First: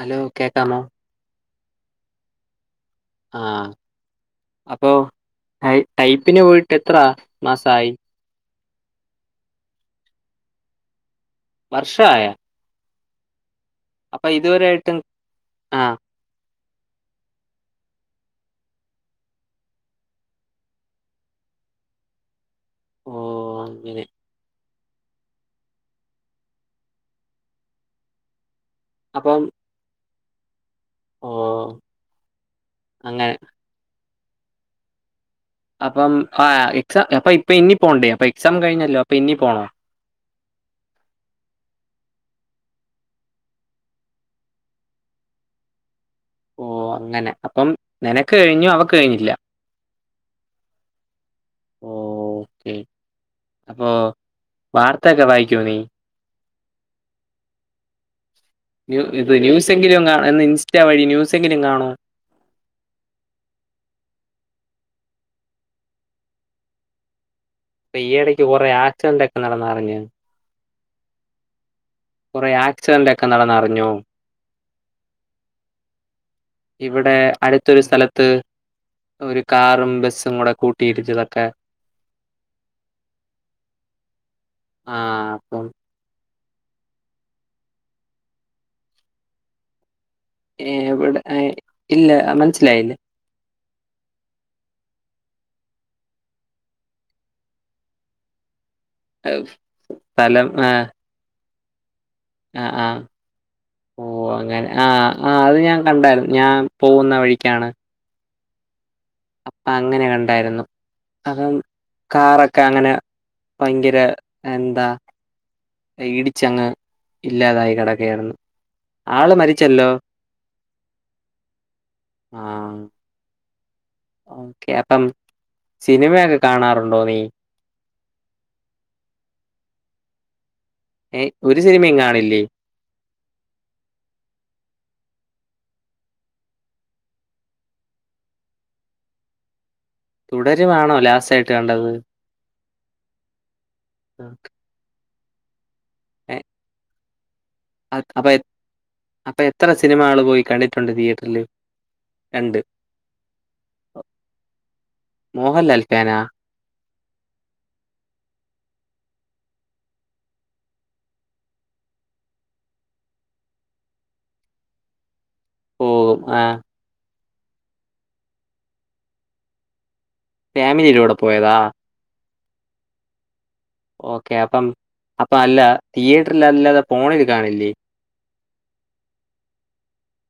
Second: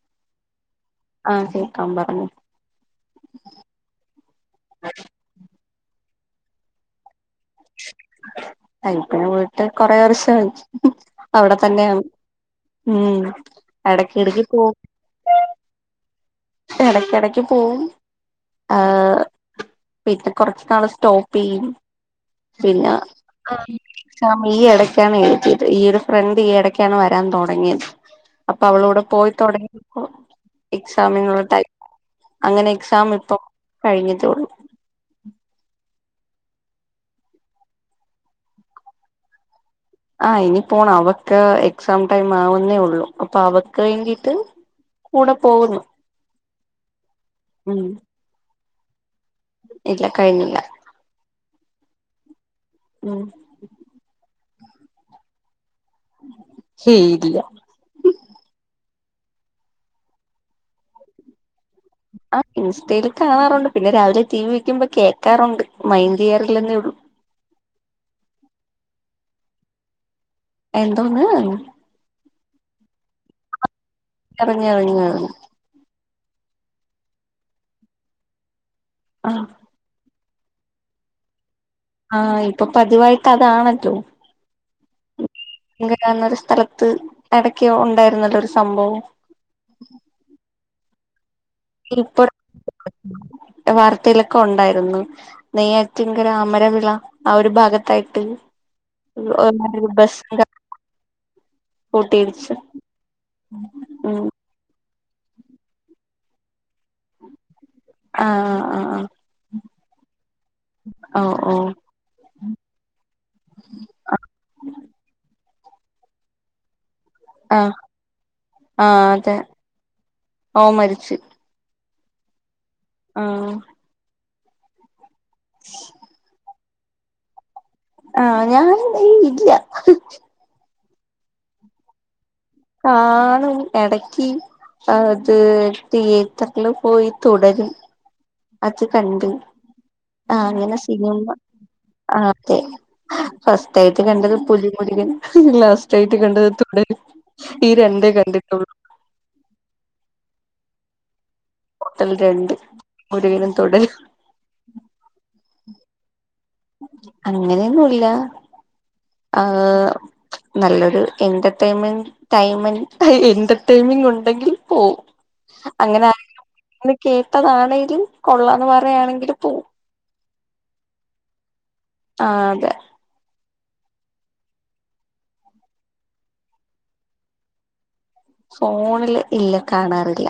Hello കേക്കാമോ ആഹ് കേക്കാം പറഞ്ഞോ ആഹ് അപ്പോൾ ടൈപ്പിന് പോയിട്ട് എത്ര മാസയി ടൈപ്പിന് പോയിട്ട് കൊറേ വർഷം അവിടെ തന്നെയ വർഷായോ? ഉം അപ്പൊ പോവും ഇതുവരായിട്ടും ആഹ് ഇടക്കിടക്ക് പോവും ആഹ് പിന്നെ കുറച്ച് നാള് സ്റ്റോപ്പ് ചെയ്യും പിന്നെ ഓഹ് ആഹ് അങ്ങനെ ചാമേ ഇടക്ക് എഴത് ഈ ഒരു ഫ്രണ്ട് ഈടക്കാണ് വരാൻ തുടങ്ങിയത് അപ്പൊ അവള കൂടെ അപ്പം പോയിത്തടങ്ങി ഓ എക്സാമിനുള്ള ഓഹ് ടൈം അങ്ങനെ എക്സാം അങ്ങനെ ഇപ്പൊ കഴിഞ്ഞിട്ടേള്ളൂ അപ്പം ആ എക്സാം അപ്പൊ ഇപ്പൊ ഇനി പോണ്ടേ അപ്പൊ എക്സാം കഴിഞ്ഞല്ലോ അപ്പൊ ഇനി പോണോ ആഹ് ഇനി പോണം അവക്ക് എക്സാം ടൈം ആവുന്നേ ഉള്ളൂ അപ്പൊ അവക്ക് വേണ്ടിട്ട് കൂടെ പോകുന്നു ഓ അങ്ങനെ അപ്പം ഉം നിനക്ക് കഴിഞ്ഞു അവക് കഴിഞ്ഞില്ല ഇല്ല കഴിഞ്ഞില്ല ഓ ഓക്കേ ഉം അപ്പോൊ വാർത്ത ഒക്കെ വായിക്കോ നീ ഹെ ഇല്ല ഇത് ന്യൂസെങ്കിലും കാണന്ന് ഇൻസ്റ്റ വഴി യൂസെങ്കിലും കാണോ ആ ഇൻസ്റ്റയിൽ കാണാറുണ്ട് പിന്നെ രാവിലെ ടി വി വെക്കുമ്പോ കേൾക്കാറുണ്ട് മൈൻ ചെയയറൽെന്നേ ഉള്ളൂ ഇപ്പൊ ഈടക്ക് കുറെ ആക്സിഡന്റ് ഒക്കെ നടന്നാറഞ്ഞു എന്തോന്ന കുറെേ ആക്സിഡന്റ് ഒക്കെ നടന്നറിഞ്ഞു അറിഞ്ഞ് അറിഞ്ഞ് ഇവിടെ അടുത്തൊരു സ്ഥലത്ത് ഒരു ആഹ് കാറും ബസ്സും ും കൂടെ കൂട്ടിയിരിച്ചതൊക്കെ ആഹ് ഇപ്പൊ പതിവായിട്ട് അതാണല്ലോ ആഹ് അപ്പം ന്ന ഒരു സ്ഥലത്ത് ഇടയ്ക്കോ ഉണ്ടായിരുന്നുള്ളരു സംഭവം ഏ ഇവിടെ ഇല്ല ഇപ്പൊ മനസ്സിലായില്ലേ വാർത്തയിലൊക്കെ ഉണ്ടായിരുന്നു നെയ്യ ഏറ്റങ്കര അമരവിള ആ ഒരു ഭാഗത്തായിട്ട് ഏഹ്, ബസ് സ്ഥലം ആഹ് കൂട്ടിയിച്ച് ആഹ് ആഹ് ഓ അങ്ങനെ ആഹ് ആഹ് അത് ഞാൻ കണ്ടായിരുന്നു ഞാൻ പോകുന്ന വഴിക്കാണ് ആഹ് ആഹ് ആഹ് അപ്പം അങ്ങനെ കണ്ടായിരുന്നു ഓഹ് [unintelligible] ഓഹ് കാറൊക്കെ അങ്ങനെ ഭയങ്കര എന്താ ഇടിച്ചങ്ങ് ഇല്ലാതായി ആഹ് കിടക്കയാരുന്നു ആഹ് ആള് അതെ മരിച്ചല്ലോ ഓൻ മരിച്ച് ആഹ് ആഹ് ഓക്കെ അപ്പം സിനിമയൊക്കെ കാണാറുണ്ടോ നീ ആഹ് ഞാൻ ഇല്ല ഏഹ് ഒരു സിനിമയും കാണില്ലേ കാണും ഇടക്ക് അത് തിയേറ്ററില് പോയി തുടരും അത് കണ്ട് ആഹ് അങ്ങനെ തുടരുവാണോ സിനിമ ലാസ്റ്റ് ആയിട്ട് കണ്ടത്? ആഹ് അതെ ഫസ്റ്റ് ആയിട്ട് കണ്ടത് പുലിമുരുകൻ ലാസ്റ്റ് ആയിട്ട് കണ്ടത് തുടരും ഈ രണ്ടേ [unintelligible] കണ്ടിട്ടുള്ളൂ അപ്പം എത്ര സിനിമകൾ പോയി കണ്ടിട്ടുണ്ട് തിയേറ്ററിൽ [unintelligible] രണ്ട് മുരുകനും തുടരും മോഹൻലാൽ ഫാനാ അങ്ങനെയൊന്നും ഇല്ല ആഹ് നല്ലൊരു എന്റർടൈൻമെന്റ് ടൈമന്റ് എന്റർടൈൻമിംഗ് ഉണ്ടെങ്കിൽ പോവും ഓ അങ്ങനെ ആ ആരെങ്കിലും കേട്ടതാണെങ്കിലും കൊള്ളാന്ന് പറയുകയാണെങ്കില് പോവും ഫാമിലിയിലൂടെ പോയതാ ആഹ് അതെ ഓക്കെ അപ്പം അപ്പം അല്ല തിയേറ്ററിൽ അല്ലാതെ ഫോണിൽ കാണില്ലേ ഫോണില് ഇല്ല കാണാറില്ല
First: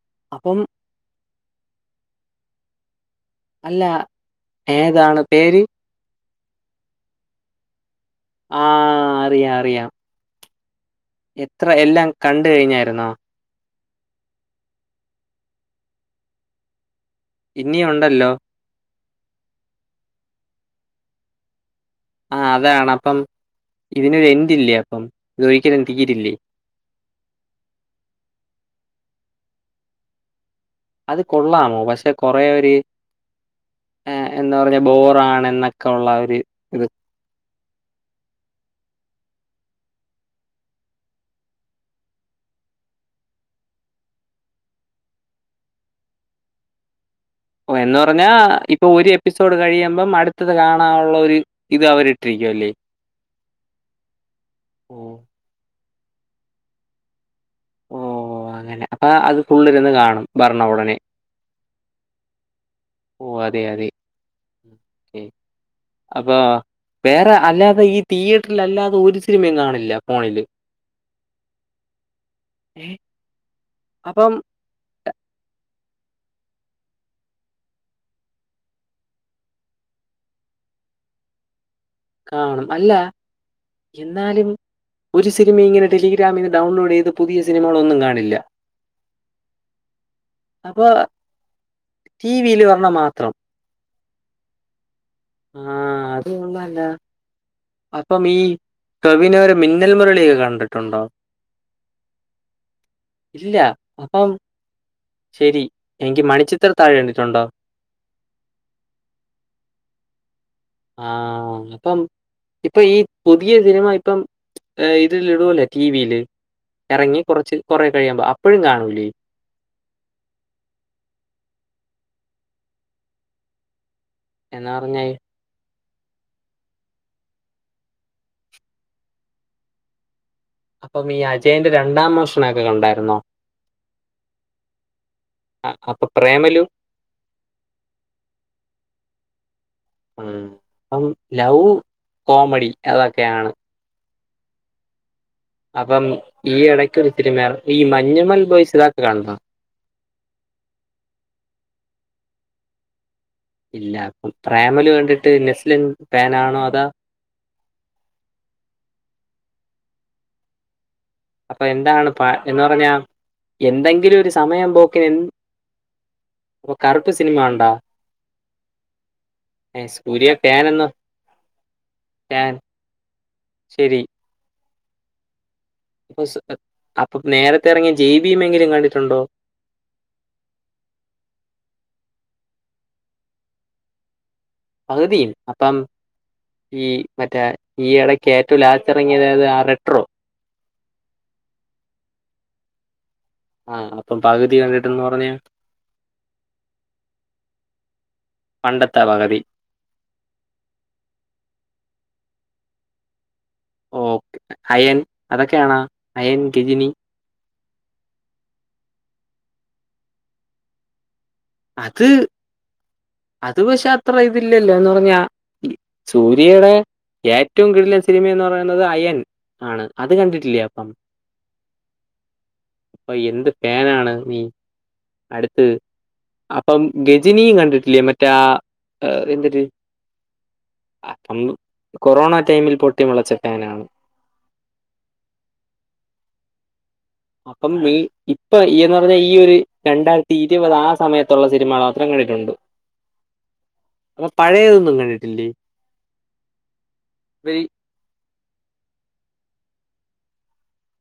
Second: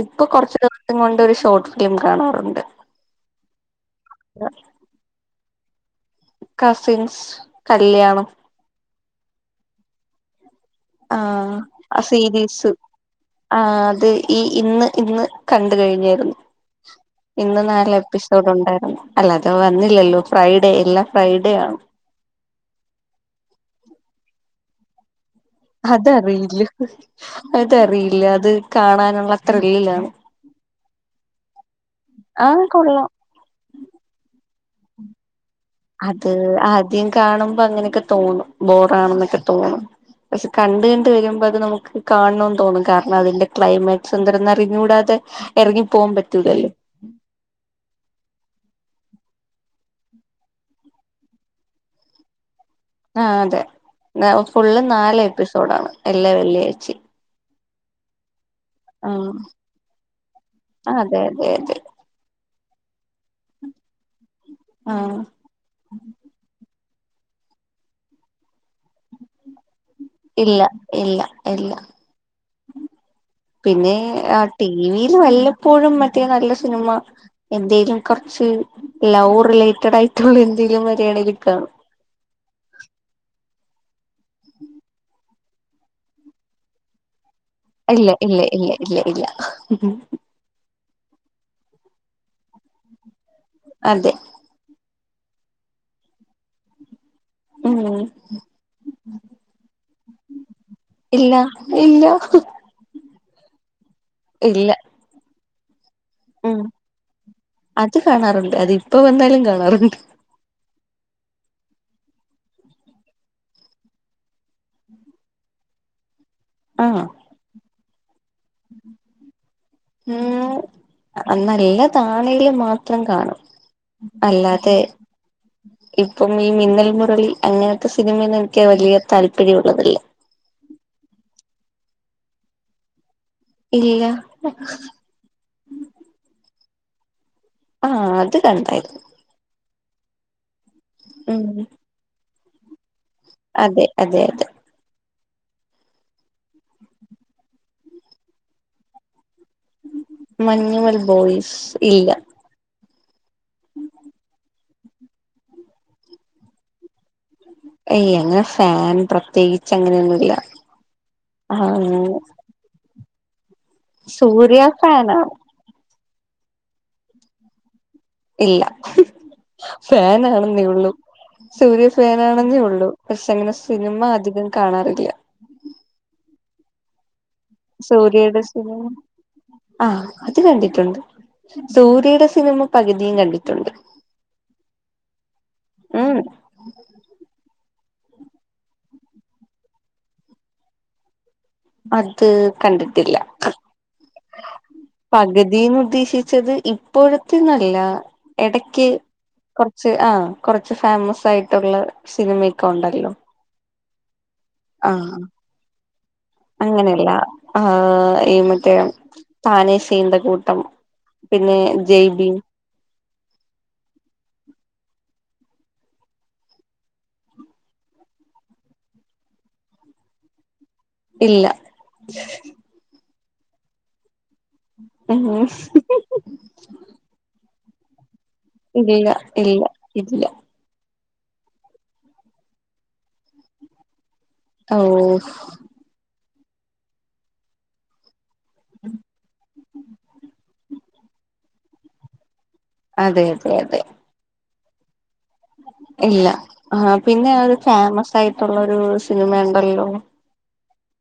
ഇപ്പൊ അപ്പം കൊറച്ച് [unintelligible] [unintelligible] കൊണ്ട് ഒരു ഷോർട്ട് ഫിലിം കാണാറുണ്ട് അല്ല [unintelligible] ഏതാണ് പേര് കസിൻസ് കല്യാണം ആഹ് അറിയാം അറിയാം ആഹ് എത്ര ആ എല്ലാം കണ്ടു സീരീസ് കഴിഞ്ഞായിരുന്നോ? ആഹ് അത് ഈ ഇന്ന് ഇന്ന് കണ്ട് കഴിഞ്ഞായിരുന്നു ഇന്ന് ഇനിയും നാളെയും ഉണ്ടല്ലോ. എപ്പിസോഡ് ഉണ്ടായിരുന്നു അല്ലാതെ വന്നില്ലല്ലോ ഫ്രൈഡേ എല്ലാം ഫ്രൈഡേ ആണ് ആഹ് അതാണ് അപ്പം ഇതിനൊരു എൻഡില്ലേ അപ്പം ഇതൊരിക്കലും തീരില്ലേ? അതറിയില്ല അതറിയില്ല അത് കാണാനുള്ള ത്രില്ലില്ലാണ് അത് കൊള്ളാമോ പക്ഷെ കുറെ ഒരു കൊള്ളാം ഏഹ് എന്താ പറഞ്ഞ ബോറാണെന്ന അത് ആദ്യം കാണുമ്പോ അങ്ങനെയൊക്കെ തോന്നും ബോറാണന്നൊക്കെ തോന്നും പക്ഷെ കണ്ടുകണ്ട് വരുമ്പോ അത് നമ്മുക്ക് കാണണന്ന് തോന്നും കാരണം അതിന്റെ ക്ലൈമാക്സ് എന്തരും അറിഞ്ഞുകൂടാതെ ഇറങ്ങി പോകാൻ പറ്റൂല്ലല്ലോ ഓ എന്ന് പറഞ്ഞാ ഇപ്പൊ ഒരു എപ്പിസോഡ് കഴിയുമ്പം അടുത്തത് കാണാനുള്ള ഒരു ഇത് അവരിട്ടിരിക്കും അല്ലേ ആഹ് അതെ ഫുള്ള് ഓഹ് നാല് എപ്പിസോഡാണ് എല്ലാം വെള്ളിയാഴ്ചയും ഓ അങ്ങനെ അപ്പ ആഹ് അത് ഫുള്ളിരുന്ന് കാണും [unintelligible] ഉടനെ അതെ അതെ അതെ ഓ അതെ അതെ ആഹ് അപ്പൊ വേറെ അല്ലാതെ ഈ തിയേറ്ററിൽ അല്ലാതെ ഒരു സിനിമയും കാണില്ല ഫോണില് ഇല്ല ഇല്ല ഇല്ല ഏഹ് പിന്നെ അപ്പം ടിവിയില് വല്ലപ്പോഴും മറ്റേ നല്ല സിനിമ എന്തേലും കൊർച്ച് ലവ് റിലേറ്റഡ് ആയിറ്റ്ള്ള എന്തെങ്കിലും വരേണെങ്കി കാണും കാണും അല്ലാ എന്നാലും ഒരു സിനിമ ഇങ്ങനെ ടെലിഗ്രാമിൽന്ന് ഡൗൺലോഡ് ചെയ്ത് പുതിയ സിനമകള് ഇല്ല ഇല്ല ഇല്ല ഇല്ല ഇല്ല അപ്പൊ റ്റി വി യി ല് വന്നാ മാത്രം അതെ ആ അത് കൊള്ളാലാ ഉം തവിനോരെ മിന്നൽ മുരളിയൊക്കെ കണ്ടിട്ടുണ്ടോ ഇല്ല ഇല്ല ഇല്ല അപ്പം ഇല്ല ശരി എങ്കി ഉം മണിച്ചിത്ര താഴ് കണ്ടിട്ടുണ്ടോ അത് കാണാറുണ്ട് അത് ഇപ്പ വന്നാലും കാണാറുണ്ട് ആ അപ്പം ഇപ്പൊ ഈ പുതിയ സിനിമ ഇപ്പം ഇതിൽ ഇടുവല്ലോ റ്റി വി യില് ആഹ് എറങ്ങി കൊറച്ച് കൊറേ കഴിയുമ്പോ അപ്പഴും കാണൂലേ ഉം നല്ലതാണേല് മാത്രം കാണും എന്ന് അല്ലാതെ പറഞ്ഞാ ഇപ്പം ഈ മിന്നൽ മുരളി അങ്ങനത്തെ സിനിമയൊന്നും എനിക്ക് വലിയ താല്പര്യം ഉള്ളതല്ല അപ്പം ഈ അജയന്റെ രണ്ടാം മോഷണം ഒക്കെ കണ്ടായിരുന്നോ ഇല്ല ആ അപ്പൊ പ്രേമലു ആ അത് കണ്ടായിരുന്നു ഉം അപ്പം ഉം ലവ് കോമഡി അതൊക്കെയാണ് അതെ അതെ അതെ അപ്പം ഈ എടയ്ക്കൊരു സിനിമയിർ ഈ മഞ്ഞ്മൽ ബോയ്സ് തൊക്കെ കണ്ടോ മഞ്ഞുമൽ ബോയ്സ് ഇല്ല ഇല്ല അപ്പ പ്രേമല് കണ്ടിട്ട് നെസ്ലൻ ഫാൻ ആണോ അതോ ഏയ് അങ്ങനെ ഫാൻ പ്രത്യേകിച്ച് അങ്ങനെയൊന്നുല്ല അപ്പൊ എന്താണ് ആഹ് പ എന്ന് പറഞ്ഞാ എന്തെങ്കിലും ഒരു സൂര്യ സമയം പോക്കിന് എൻ ഫാനാണ് അപ്പൊ കറക്റ്റ് സിനിമ കണ്ടോ ഇല്ല ഫാൻ സൂര്യ ആണെന്നേ എന്ന ഒള്ളൂ സൂര്യ ഫാൻ ആണെന്നെ ഒള്ളൂ പക്ഷേ അങ്ങനെ സിനിമ ശരി അധികം കാണാറില്ല അപ്പൊ സു നേരത്തെ എറങ്ങിയ ജെ ബി എം എങ്കിലും കണ്ടിട്ടുണ്ടോ? ആ അത് കണ്ടിട്ടുണ്ട് സൂര്യയുടെ സിനിമ പകുതിയും കണ്ടിട്ടുണ്ട് പകുതിയും അപ്പം ഉം ഈ മറ്റേ ഈ എടയ്ക്ക് ഏറ്റവും ലാസ്റ്റ് എറങ്ങിയത് ഏത് ആ റെട്രോ അത് കണ്ടിട്ടില്ല ആ അപ്പം പകുതി കണ്ടിട്ടെന്ന് പറഞ്ഞ പകുതിന്ന് ഉദ്ദേശിച്ചത് ഇപ്പോഴത്തെ ന്നല്ല പണ്ടത്തെ പകുതി ച്ച് ആ കൊറച്ച് ഫേമസ് ആയിട്ടുള്ള സിനിമയൊക്കെ ഉണ്ടല്ലോ ഓക്കെ അയൺ അതൊക്കെ ആണോ? അങ്ങനെയല്ലാ ആഹ് ഈ മറ്റേ താനേശീന്ത കൂട്ടം പിന്നെ അത് ജൈബിൻ അത് പക്ഷേ അത്ര ഇതില്ലല്ലോ എന്ന് പറഞ്ഞാ സൂര്യയുടെ ഏറ്റവും കിടിലൻ സിനിമന്ന് പറയുന്നത് അയൻ ആണ് അത് കണ്ടിട്ടില്ലേ അപ്പം ഇല്ല അപ്പ എന്ത് പാനാണ് നീ ഉം അടുത്ത് അപ്പം ഗജിനിയും കണ്ടിട്ടില്ലേ മറ്റേ ആഹ് ഇല്ല ആഹ് എന്തിര് ഇല്ല ഇല്ല അപ്പം കൊറോണ ടൈമിൽ പൊട്ടി മുളച്ച ഫാനാണ് ഓഹ് അപ്പം ഈ ഇപ്പൊ ഈ എന്ന് പറഞ്ഞ ഈ ഒരു രണ്ടായിരത്തി ഇരുപത് ആ സമയത്തുള്ള സിനിമകളാണ് ത്രങ്ങളിലുണ്ട് അതെ അതെ അതെ അപ്പൊ പഴേതൊന്നും കണ്ടി ഇല്ല ആഹ് പിന്നെ അവര് ഇവര് താമസായി ട്ടുള്ളൊരു സിനിമ ഉണ്ടല്ലോ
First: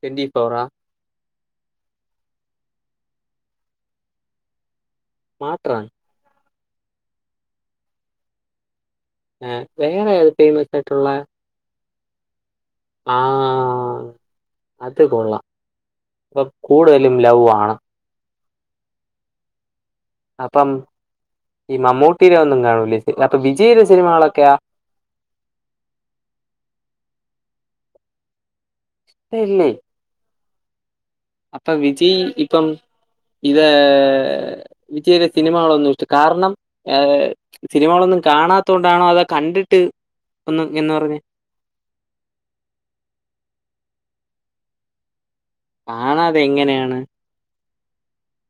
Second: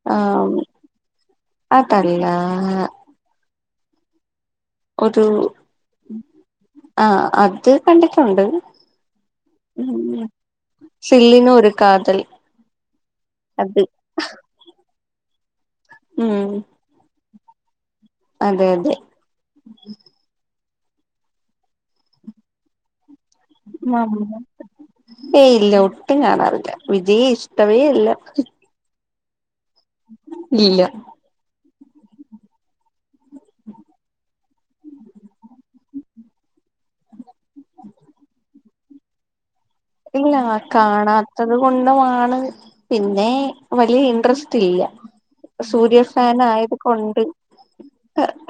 ട്വന്റി ഫോറാ ആഹ് അതല്ലാ ഒരു മാത്രമാണ് ആഹ് അത് കണ്ടിട്ടുണ്ട് ഉം വേറെ ഏത് ഫേമസ് ആയിട്ടുള്ള സില്ലിങ് ഒരു കാതൽ അത് ആഹ അത് കൊള്ളാം ഇപ്പൊ ഉം കൂടുതലും ലവ് ആണ് അതെ അതെ അപ്പം ഈ മമ്മൂട്ടിയിടെ ഒന്നും കാണൂലേ അപ്പൊ വിജയിയുടെ സിനിമകളൊക്കെയോ ഏയ് ഇല്ല ഒട്ടും കാണാറില്ല വിജയിയെ ഇഷ്ടവേ അല്ല. ട്ടല്ലേ ഇല്ല അപ്പോ വിജയ് ഇപ്പം ഇത് വിജയിടെ സിനിമകളൊന്നും ഇഷ്ട കാരണം ഏഹ് സിനിമകളൊന്നും കാണാത്തത് കൊണ്ടാണോ അതോ കണ്ടിട്ട് ഇല്ലാ ഒന്നും എന്ന് കാണാ പറഞ്ഞ് ത്തത് കൊണ്ടാണ് പിന്നെ വലിയ ഇൻട്രസ്റ്റ് ഇല്ല. സൂര്യ ഫാൻ കാണാതെ ആയത് എങ്ങനെയാണ് കൊണ്ട്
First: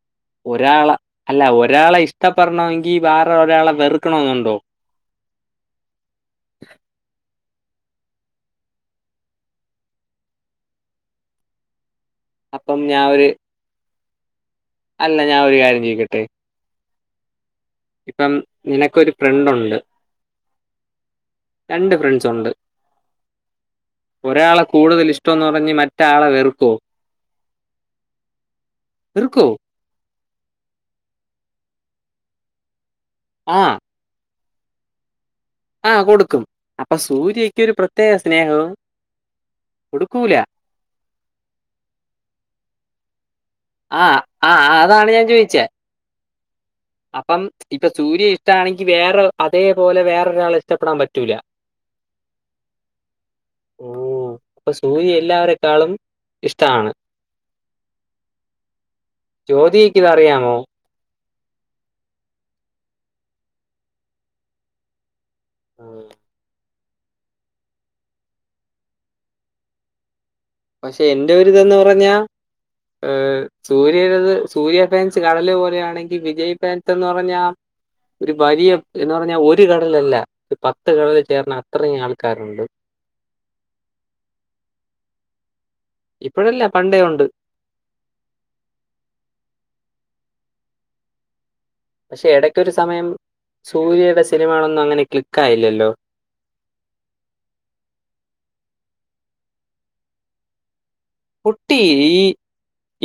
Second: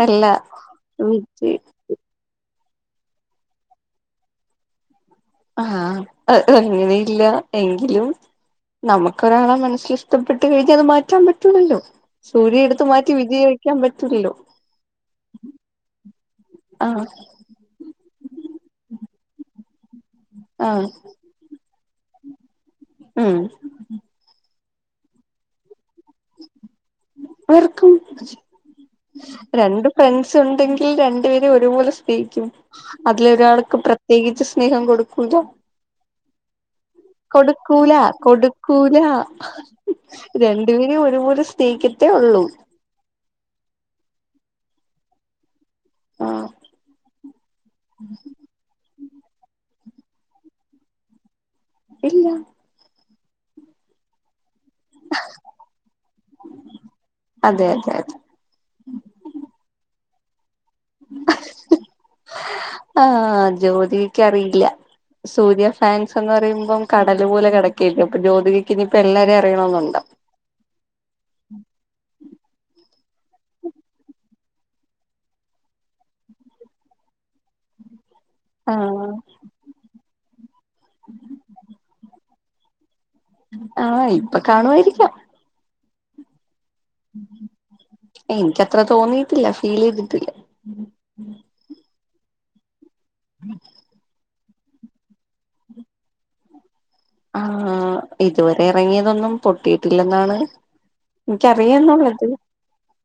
എല്ല ഒരാളെ അല്ല ഒരാളെ ഇഷ്ടപ്പെടണമെങ്കിൽ വേറെ ഒരാളെ വെറുക്കണെന്നുണ്ടോ. ആഹ് അങ്ങനെയില്ല എങ്കിലും നമുക്കൊരാളെ മനസ്സിൽ ഇഷ്ടപ്പെട്ട് കഴിഞ്ഞാൽ അത് മാറ്റാൻ പറ്റൂല്ലല്ലോ. സൂര്യയെ അപ്പം എടുത്തു ഞാൻ മാറ്റി ഒരു വിജയിയെ വെക്കാൻ പറ്റുലല്ലോ. അല്ല ഞാൻ ഒരു കാര്യം ചോയിക്കട്ടെ. ആഹ്. ഇപ്പം നിനക്കൊരു ഫ്രണ്ടുണ്ട്. ആഹ്. രണ്ട് ഫ്രണ്ട്സ് ഉണ്ട്. ഉം ഒരാളെ കൂടുതൽ ഇഷ്ടം എന്ന് പറഞ്ഞ് മ വെർക്കും വെറുക്കോ രണ്ടും ഫ്രണ്ട്സ് ഒണ്ടെങ്കിൽ രണ്ടു പേരും ഒരു പോലെ സ്നേഹിക്കും അതില് ആ. ഒരാൾക്ക് പ്ര പ്രത്യേകിച്ച് സ്നേഹം കൊടുക്കൂല. ആഹ് കൊടുക്കും. അപ്പൊ സൂര്യയ്ക്ക് ഒരു കൊടുക്കൂല പ്രത്യേക സ്നേഹവും കൊടുക്കൂല കൊടുക്കൂല. രണ്ടുപേരും ഒരുപോലെ സ്നേഹിക്കത്തേ ഉള്ളൂ. ആഹ് ആഹ് അതാണ് ഞാൻ ചോദിച്ചേ ആഹ് അപ്പം ഇപ്പോ സൂര്യയെ ഇഷ്ടാണെങ്കി വേറെ അതേപോലെ വേറൊരാളെ ഇഷ്ടപ്പെടാൻ പറ്റൂല. ഇല്ല. ഓഹ് അപ്പൊ സൂര്യ എല്ലാവരെക്കാളും ഇഷ്ടാണ്. അതെ അതെ അതെ ജ്യോതികക്ക് ഇതറിയാമോ? ആഹ് ജ്യോതികക്ക് അറിയില്ല. സൂര്യ ഫാൻസ് എന്ന് പറയുമ്പം കടല് പോലെ കെടക്കല്ലേ അപ്പൊ ജ്യോതികക്ക് ഇനിയിപ്പോ എല്ലാരെയും അറിയണമെന്നുണ്ടോ? പക്ഷേ എന്റെ ഒരു ഇതെന്ന് പറഞ്ഞാ ഏ- സൂര്യയുടെത് സൂര്യ ഫാൻസ് കടല് പോലെയാണെങ്കിൽ വിജയ് ഫാൻസ് എന്ന് പറഞ്ഞാ- ഒരു ബരിയം ആഹ് എന്ന് പറഞ്ഞാ ഒരു കടലല്ല, ഒരു പത്ത് കടൽ ചേർന്ന അത്രയും ആൾ- ക്കാറുണ്ട്. ആഹ് ഇപ്പോ കാണുവായിരിക്കാം. ഇപ്പഴല്ല പണ്ടേ ഒണ്ട്. എനിക്ക് അത്ര തോന്നിയിട്ടില്ല ഫീല് ചെയ്തിട്ടില്ല. പക്ഷേ എടക്കൊരു സമയം സൂര്യയുടെ സിനിമകളൊന്നും അങ്ങനെ ക്ലിക്ക് ആയില്ലല്ലോ. ആഹ് ഇതുവരെ എറങ്ങിയതൊന്നും പൊട്ടിയിട്ടില്ലെന്നാണ് പൊട്ടി. എനിക്കറിയാം എന്നുള്ള ഈ ഇത്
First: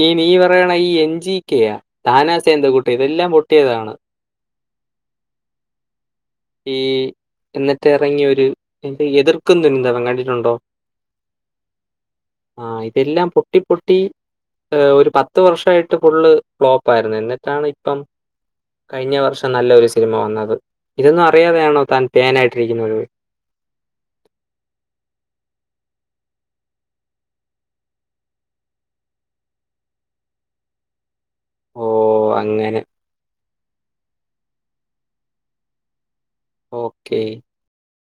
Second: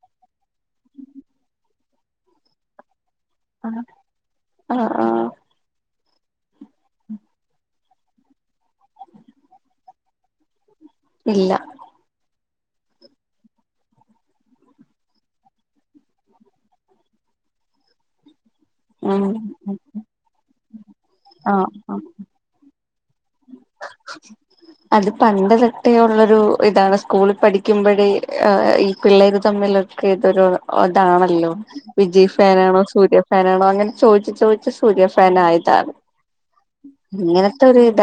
ഈ നീ പറയണ ഈ എൻ ജി കെ യാ താനാ സേന്ത് കുട്ടി ഇതെല്ലാം പൊട്ടി- പൊട്ടിയതാണ്. ആഹ് ആഹ് ഈ എന്നിട്ട് ഇറങ്ങിയ ഒരു എന്റെ എതിർക്കും തുന്നി [unintelligible] ന്തവൻ കണ്ടിട്ടുണ്ടോ. ഇല്ല ആഹ് ഇതെല്ലാം പൊട്ടി പൊട്ടി- ഒരു പത്ത് വർഷമായിട്ട് ഫുള്ള് ഫ്ലോപ്പ് ആയിരുന്നു എന്നിട്ടാണ് ഇപ്പം - കഴിഞ്ഞ ഉം വർഷം നല്ല ഒരു സിനിമ വന്നത് ഇതൊന്നും ആഹ് അറിയാതെയാണോ ആ താൻ ഫാൻ ആയിട്ടിരിക്കുന്നത് [inaudible] അത് പണ്ട് തൊട്ടേ ഉള്ളൊരു ഇതാണ് സ്കൂളിൽ പഠിക്കുമ്പോഴേ ഈ പിള്ളേര് തമ്മില് ഒരു - ഒക്കെ ഇതൊരു ഇതാണല്ലോ ഓ! വിജയ് അങ്ങനെ. ഫാനാണോ സൂര്യ ഫാനാണോ അങ്ങനെ ചോദിച്ചു ചോദിച്ചു സൂര്യ ഫാൻ ആയിട്ടാണ് ഓക്കേ. ഇങ്ങനത്തെ ഒരു ഇടം